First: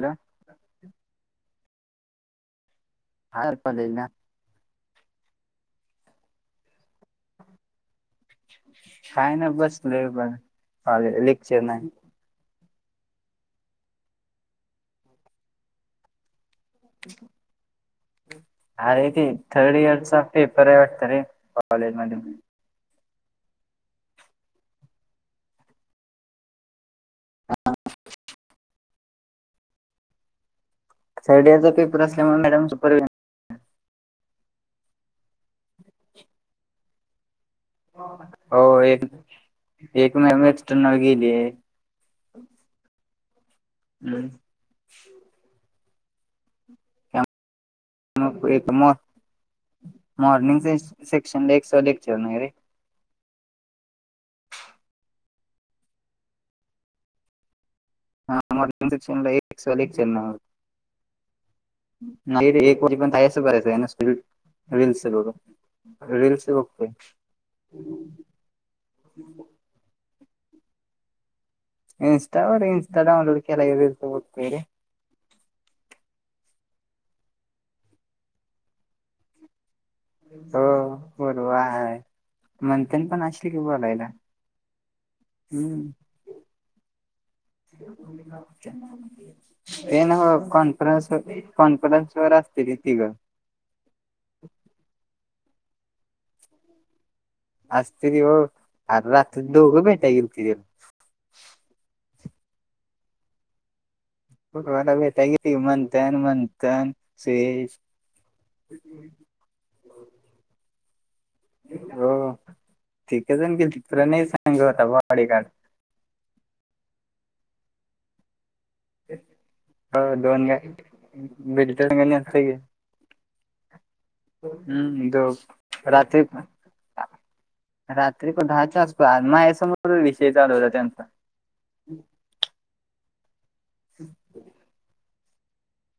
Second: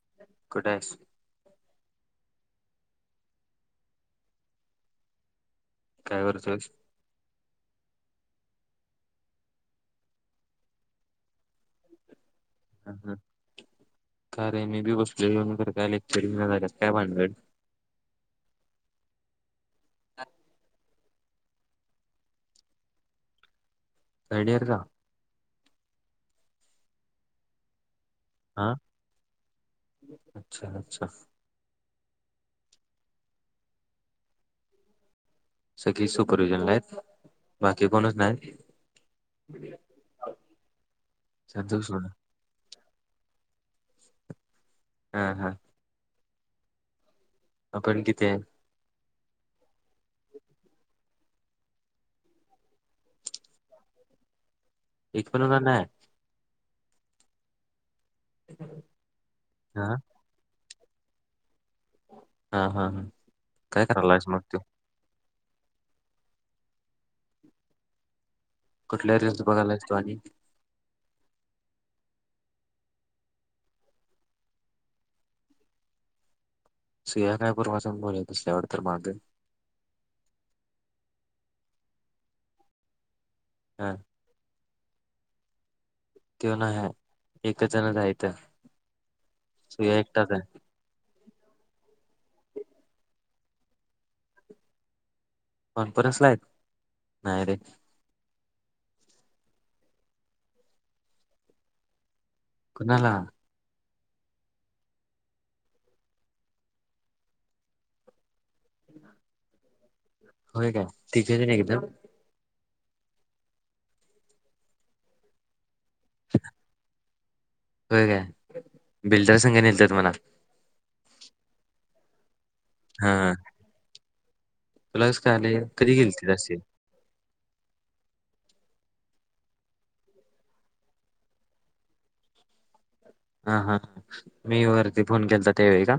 Hello कुठ हा पल ना काय करतस काय ना बस लले लखच नाही ह ह का रे मी बी बसलेन तर काय लेक्चरिंग झालं काय भांड अरे ते थर्ड इयरचा पेपर आहे वाटत रे कॉलेज मध्ये तडर हा हां अच्छा अच्छा साईडियाचा पेपर असल्यामुळे मॅडम सुपर सखी सुपरवि्हजन आहेत बाकी कोणच नाही हो एक एक मॅम एक्सटर्नल गेली आहे संतुस हम् हा हा आपण किती आहे? मग एक तर मर् मर्नंग से सेक्शन ल एक स लेक्चर ना खरे इ पण नाही हाक् हा एक नाही हा एक हा वी हा पणस बर काय करायलायस मग तू? रीलस बघ रीलस बघत कुठल्यारी जास्त बघायलातो आणि इनस्टावरर इनस्टा डउनलोड केला तोतरी सुया कायपरचून बोलत अस आवड तर मागे हो बोल आहे मंथन पण असली की हा बोलायला हम्म त्यो नाही हाय एकच जणच हाय इथं सुया ए एकटाच ना हाय. कोण न कॉनफरन्स वर असते तिघं कॉन्फरन्स ला आहेत नाही रे असत रव अर रात्री दोघ मिेटगर्तियल कणाला वाला भेटा गे त मंथन मंथन सुरेश होय काय तिथे नाही एकदम हो ते का जाण गेली त तुला नाही सांग होता भाडी का हो का हो दोन गा बे दोन गाणी अस हा तुला हम्म कसं जो कळाले कधी राात्री गेलतीस प अशी रात्री को दहाच्या वाजपो मा या समोर विषय चालवता त्यांचा हा हा मी वरती फोन केला तर तेवे का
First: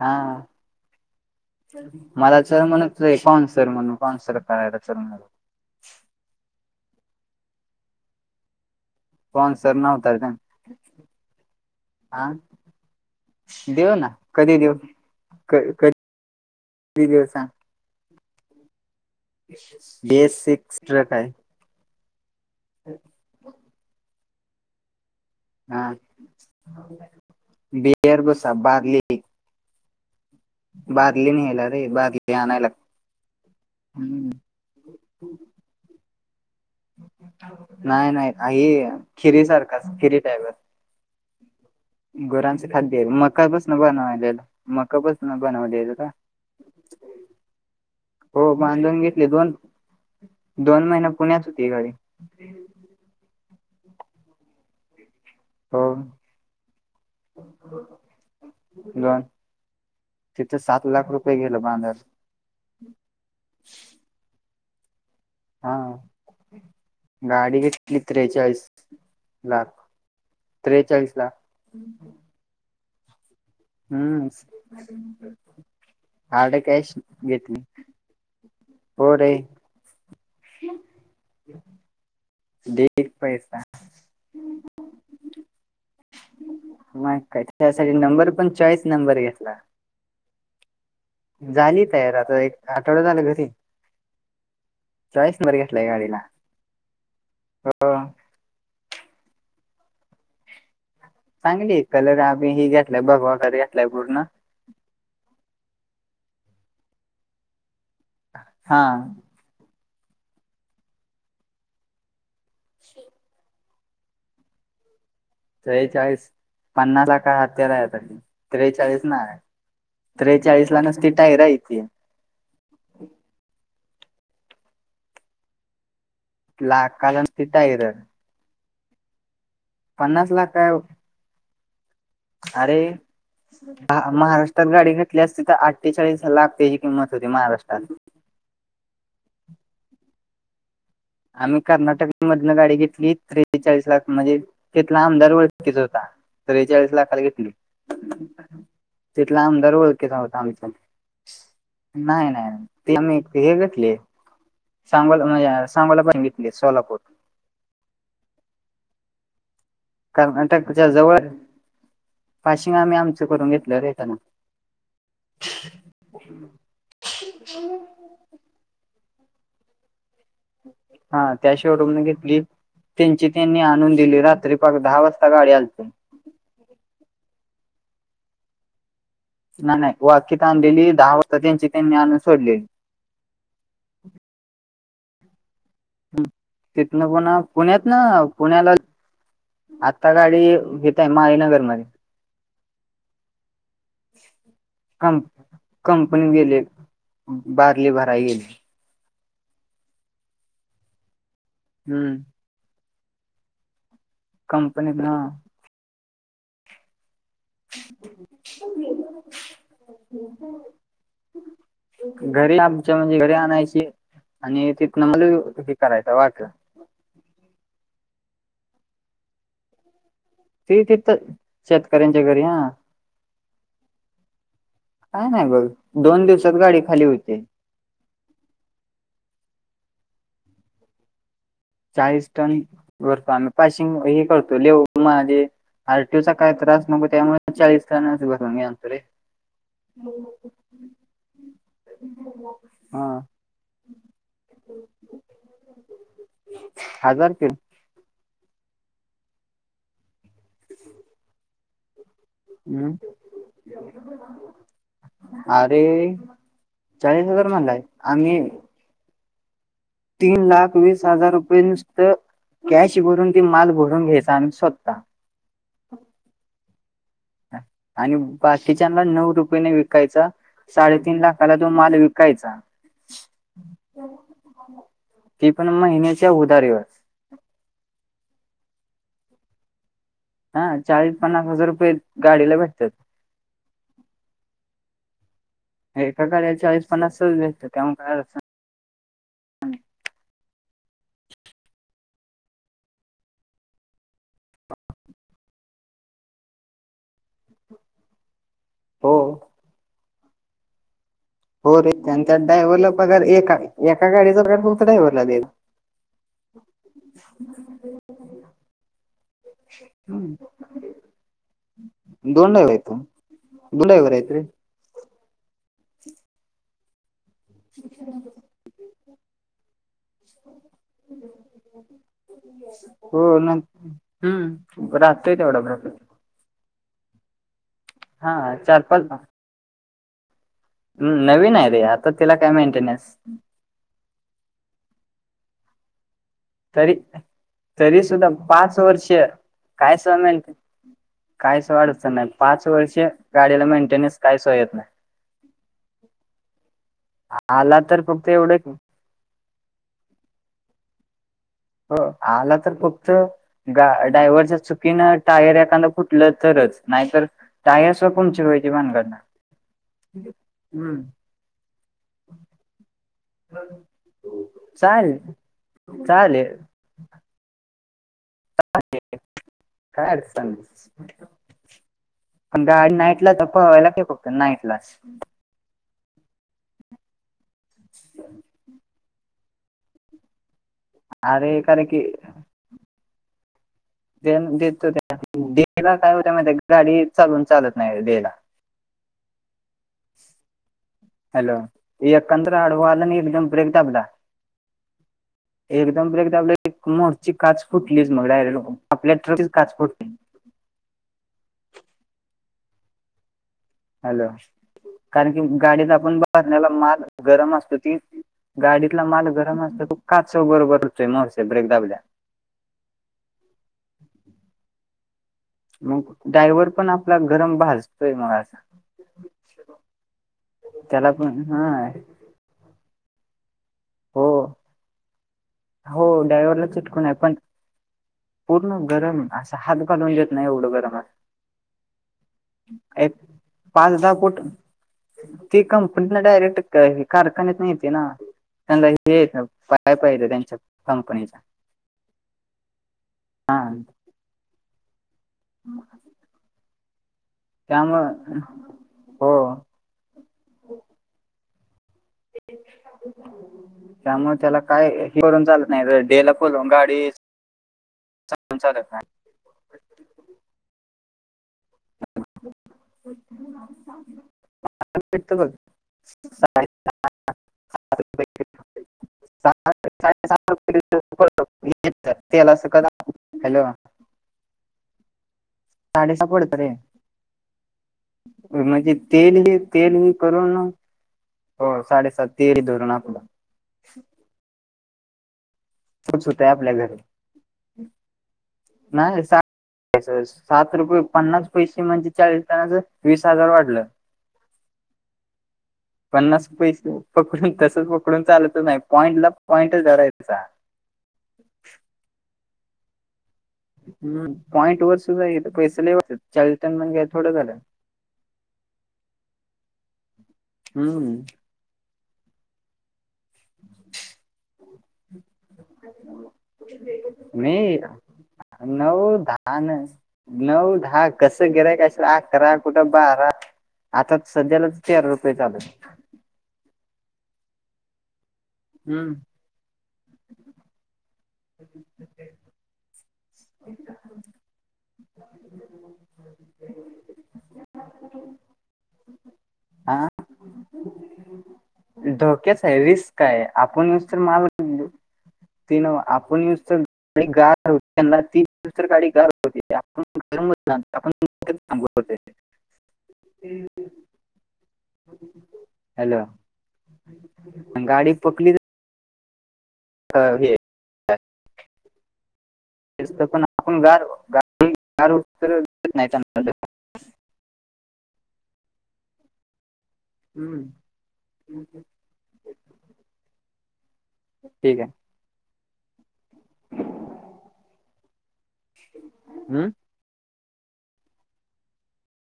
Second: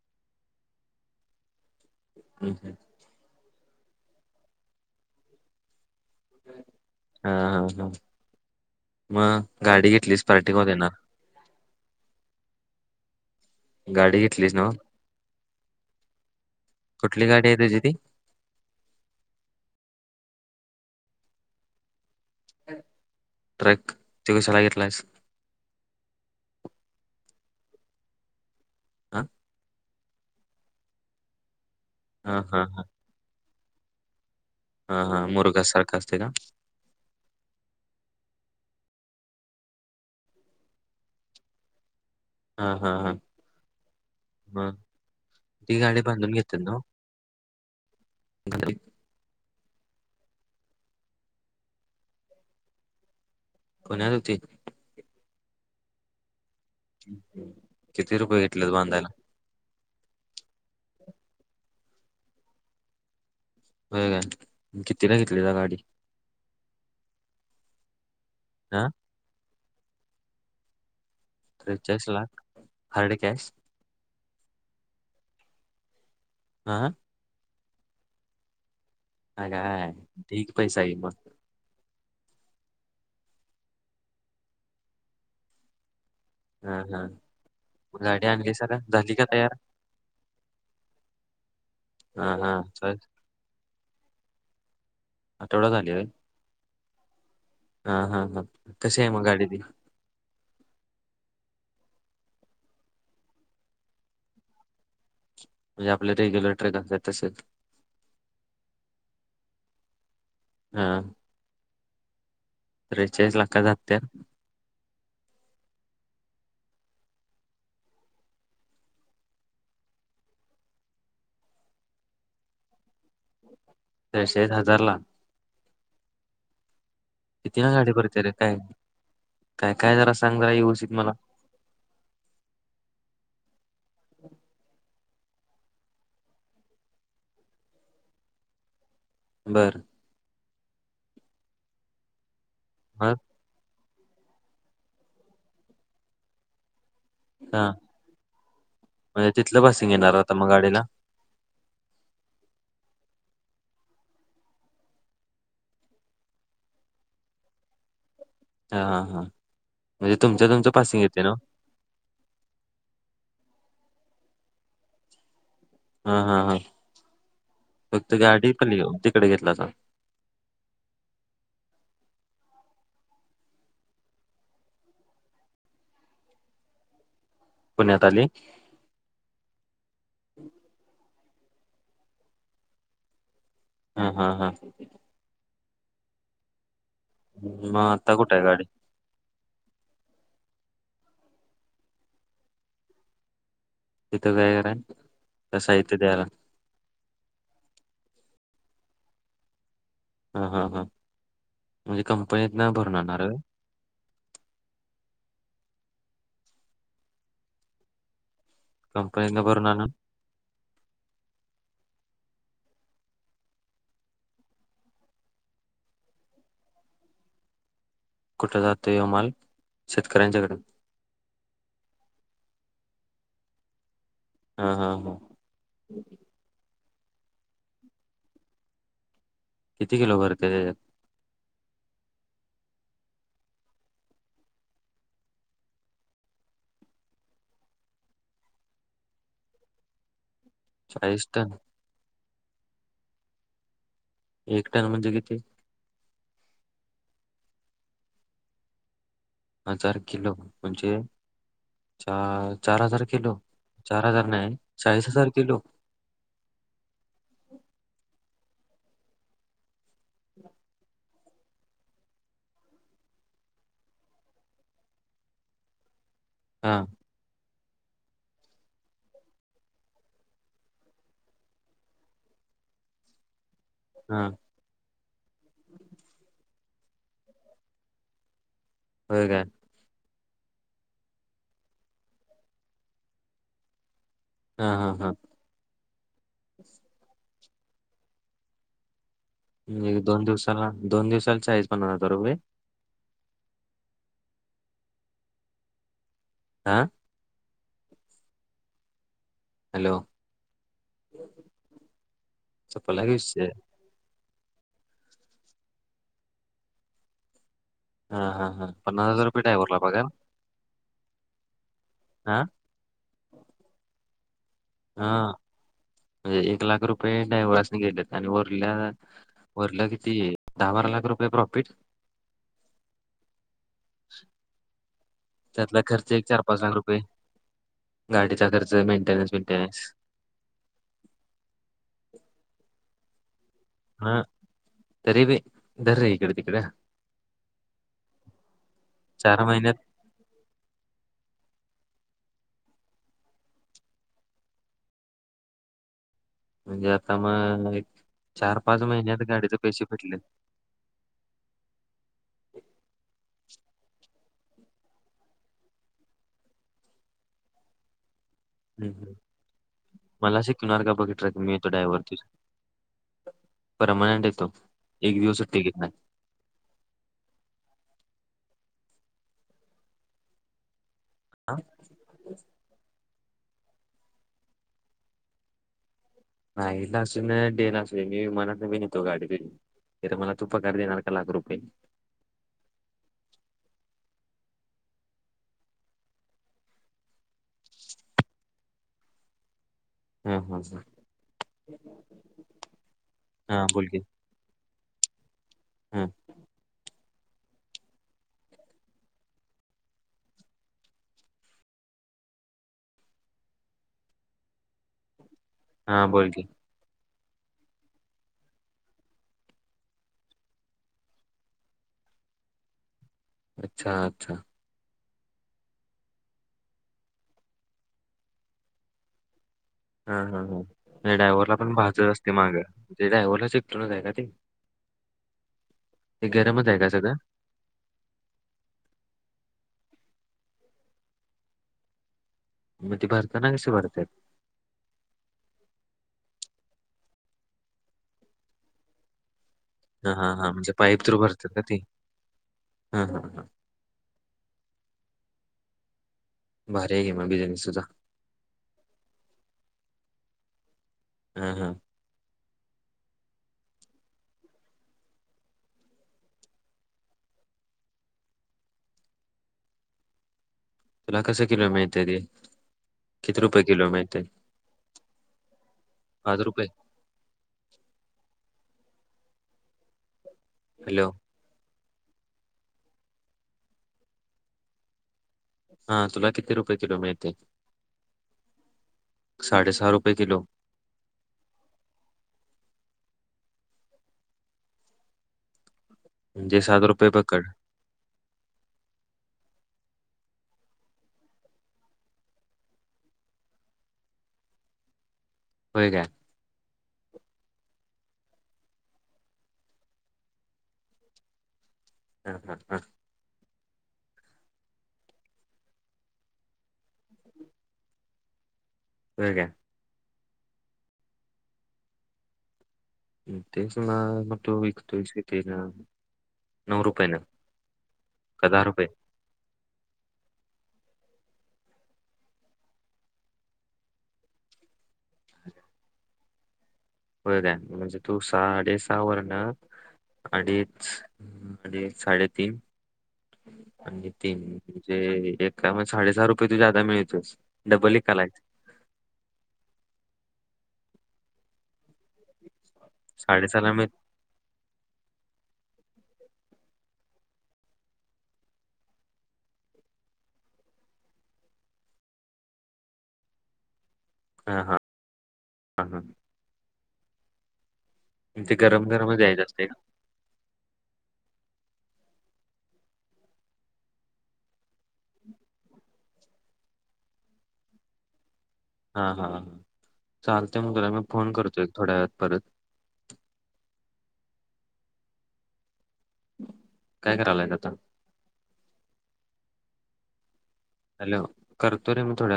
हा मला हम्म, तर हम्म. म्हण कॉन सर म्हणून कॉन्सर करायला चणार हा हा हा मग स्पॉन्सर गाडी घेतलीस पार्टींगमध्ये ना आा देऊ ना गाडी घेतलीस कधी नव्ह देऊ कधी कधी देऊ सांग ददी बे सिक्स् ट्रक आहे ट्रॅक ते कशाला घेतलायस हा बेर बोसा हा बार्ली बादली नाही यायला रे बादली हा हा आणायला हा हा हा मुरगास सारखासतघ नाही नाही ह खिरी सारखाच खिरी टाप [unintelligible] गोरांच हा हा खाद्य आहे हा मकापासून बनवालेलं मग मकापसून ती बनवलेलं गाडी का बांधून घेतात नव्ह हो बांधून घेतले दोन दोन महिने पुण्यात होती गाडी हम् कोण्यातत होती हा किती रुपये घेतलेत बांधायला दोन तिथं सात लाख रुपये गेल बांधल होय का किती ना किेतली त हा गाडी गाडी कतीली त्रेचाळीस हां लाख त्रेचाळीस लाख त्रेचाळीस लाख हार्ड कॅश हम्म हारड हा कॅश घेतली होर हा काय ठीक पैसा आहे मग देेत पैसा हा हा म काय त्यासाठी गाडी नंबर पण आणली सर चॉईस झाली नंबर का तयार घेतला झाली तयार हा आता हा एक चल आठवडा झाला घरी चाळीस नंबर आठवडा घेतलाय झाली होय गाडीला हो हा हा हा कसे आहे मग आडी त चांगली कलर आम्हीी घेतलाय बघ वगर घेतलाय पूर्ण म्हणजे आपले रेग्युलर ट्रकात असेल हा हा त्रेचाळीस लाख जात त्रेचाळीस पन्ना ला काय हत्यार आहेता त्रेचाळीस ना त्रेचाळीस ला नसती टायर यथे तशळीठ हजार ला ला का किती ना गाडी परत रे काय काय काय जरा पन्नास सांग लाख काय जरावसित मला अरे ह महाराष्ट्रात गाडी घेतली अस त तर आठ्ठेचाळीस लाख त्याची किंमत होती महाराष्ट्रात बरं आम्ही कर्नाटक मधन गाडी घेतली मग त्रेचाळीस लाख म्हणजे त्याथला आमदार ओळखकीच होता त्रेचाळीस लाखाला घेतली हा म्हणजे तिथला तिथलं आमदार पासिंग येणार ओळखेचा आता होता मग आमच्या गाडीला नाही नाही ते आही हे घेतली सांगल म्हजे सांगला बघितले सोलापूर ह हा हां म्हणजे तुमच्या तुमचं कर्नाटकच्या पासिंग जवळ येते ना पाशिंग आम्ही आमचं करून घेतलं रेट ना हा हा हा फक्त गाडी पली तिकडे घेतला अस हा त्याशिवाय रूमने घेतली त्यांची त्यांनी आणून दिली रात्री पाग दहा वाजता गाडी असलते पुण्यात आले. नाही वा अकीत आणलेली दहा वाजता त्यांची त्यांनी आणून सोडलेली. हा हा हा. तिथन पण मग पुण्यात ना आता कुठं आहे गाडी पुण्याला. आता गाडी घेतय मायनगरमध्येध्ये. तिथं काय कराय क साहित्य द्यायला कंपनी गेले बारले भरा गेले. हा हा हां म्हणजे हम्म कंपनीत ना भरूनणार. कंपनी ना कंपनीतनं भरून [inaudible] [inaudible] घरी आमच्या म्हणजे घरी आणायची आणि तिथन मला हे करायचं वाटलं. कुठ जात यमाल शेतकऱ्यांच्या घडेन ती तिथ शेतकऱ्यांच्या घरी हा. हा हा. हा. काय नाही बघ, दोन दिवसात गाडी खाली होते. किती किलो भरते? चाळीस टन भरतो. आम्ही पाशिंग हे करतो लेह माझे आरटीूचा काय त्रास नको त्यामुळे चाळीस काण्यास ब मी आणतो रे. हो. चाळीस टन. हा. एक टन म्हणजे किती? हजार किल. हजार किलो, म्हणजे चार चार हजार किलो, चार हजार नाही, चाळीस हजार किलो. अरे चाळीस हजार मणलाय आम्ही तीन लाख वीस हजार रुपये नुसतं कॅश भरून त माल भरून घ्यायचा आणि सोधता. हा. आणि बाकीच्याना नऊ रुपयेने विकायचा. साडेतीन लाखाला तो माल विकायचा. हा. ती पण महिन्याच्या उदारीवर. हो का. हा चाळीस पन्नास हजार रुपये गाडीला भेटतात. हा हा हा. एकागाड्या चाळीस पन्नास भेतो तेव्हा काय. दोन दिवसाला दोन दिवसाला चाज रुपये. आ. हो. हॅलो. हो रे त्यांच्यात डायव्हला संपला की पगर विषय. एक आहे. एका गाडीचं ग फक्त डायव्हरला द्यायचं. हा हा हा पन्ना हजार रुपये ड्रायव्हर ला पगार. हा दोडायवयतो दुडाई वयत र्री [unintelligible] हा एक लाख रुपये. रे डयव्हसने गेले आणि वरल्या वरला किती दहा बारा लाख रुपये प्रॉफिट. हो ना. हम् राहते त्यात. त्यातला खर्च एक चार, पाच लाख रुपये गाडीचा हा खर्च चार पाच मेंटेनन्स, मेंटेनन्स नवीन आहे रे आता तिला काय मेंटेनन्स हा तरी भ र आहे इकडे तिकडे तरी तरी सुद्धा पाच वर्ष चार महिन्यात काय समेल ते काहीच वाढयचं नाही पाच वर्ष गाडीला मेंटेनन्स काहीच येत नाही म्हणजे आता मग आला तर फक्त एवढं चार की- पाच महिन्यात गाडीचे पैसे भेटले हो आला तर फक्त ग ड्रायव्हरच्या चुकीनं टायर एखादं फुटलं तरच नाहीतर ता स पण य ह मला शिकवणार का हम्म बघित्र तम्ही येतो डायव्हर परमानंट येतो एक दिवसच टिकट नाही चाले खर स हा पण गाडी नाईटला तर पहावायला ठेककत नाईटलाच नाही ला अस डेला अस मी म्हणत नाही मीनेतो गाडीि मला तू पकारार देणार का लाख रुपये अरे कारण की देतो त्याला काय होत्या मा गाडी चालून चालत नाही देला हा हा हां हॅलो ये यकंद्र अडवा आन एक दम हा ब्रेक बोल दबद की हा एकदमेदा आपल्या मोरची काच फुटलीच मगड आपल्या ट्रकची काच फुटली हॅलो कारण की गाडीत हा आपण बोल की बरण्याला माल गरम असतो ती गाडीतला माल गरम असतो तू काच स बरोबरतोय मगसे ब्रेक दाबल्या. अच्छा अच्छा. मग डायव्हर पण आपला गरम भाजतोय मग अस हा हा हां डाय्हला पण हा भाजत असते मागा म्हणजे डायव्हलाच. जाय ना तेी. हो हो ड्रायव्हरला चिटकून आहे पण पूर्ण गरम असं हात घालून देत नाही एवढं गरमात मग ते एक भरताना कसे पाच भरतात हजार फोट ती कंपनीला डायरेक्ट कारखान्यात नाहीती ना त्यांना हे. पाय प हा येत हा हा त्यांच्या म्हणजे पाईप थ्रू कंपनीचा भरतात का ते हा. म भर गेम बिझनेस तुझा त्यामु हो हा हा [inaudible] त्यामुळे त्याला काय हे करून चालत नाही डेला बोल गाडी [inaudible] तुला कसं किलो माळत ते किती रुपये किलो माहती पाच रुपये रप सा सात हॅलो रपये तेला असं क हॅलो हा साडेसहा तुला पडत किती रे रुपये किलो मिळते म्हणजे तेल हे साडेसहा तेल हे रुपये किलो करून ना हो साडेसात तेरी धरून आपलं सुट सुट आहे म्हणजे आपल्या सात घरी रुपये पकड नाही सात रुपये पन्नास पैसे म्हणजे चाळीसतानाच वीस हजार वाढलं हो काय पन्नास पैसे पकडून तसच पकडून चालतच नाही पॉईंट ला पॉईंटच जवरा तसा हं हं हं हम पॉईंट वर सुद्धा यथ पैसे ललेवा चाळीस टन मण घ्या थोडं झालं हो का आहे हम्म अत्यच म व म का दहा रुपये नऊ दहा ान नऊ दहा कसं गेराय का असल अकरा कुठं बारा आता सध्यालाच तेरा रुपये चालूत व द्या म्हणजे तू सहा अडे आहे. सहा वर ना अडीच ह् आणि साडेतीन आणि तीन म्हणजे एका म साडेसहा रुपये त जादा मिळतस दडबली कालय आा धोक्याच आहे रिस्क काय साडेसहाला मिळ आपण न तर मल त न कोणीत गार हो त्यांना ती दुस गाडी गार होती थांबवतोय. हां हां हां हां हॅलो गाडी ते गरम गरमच यायचं असते का ह हे पण आपण ग कारस द नाहीचा हा हा हा चालते म तला मी फोन करतो एक थोड्या वेळात परत ठीक आहे काय करायलायेत आता हम्म हॅलो करतोरे मग थोड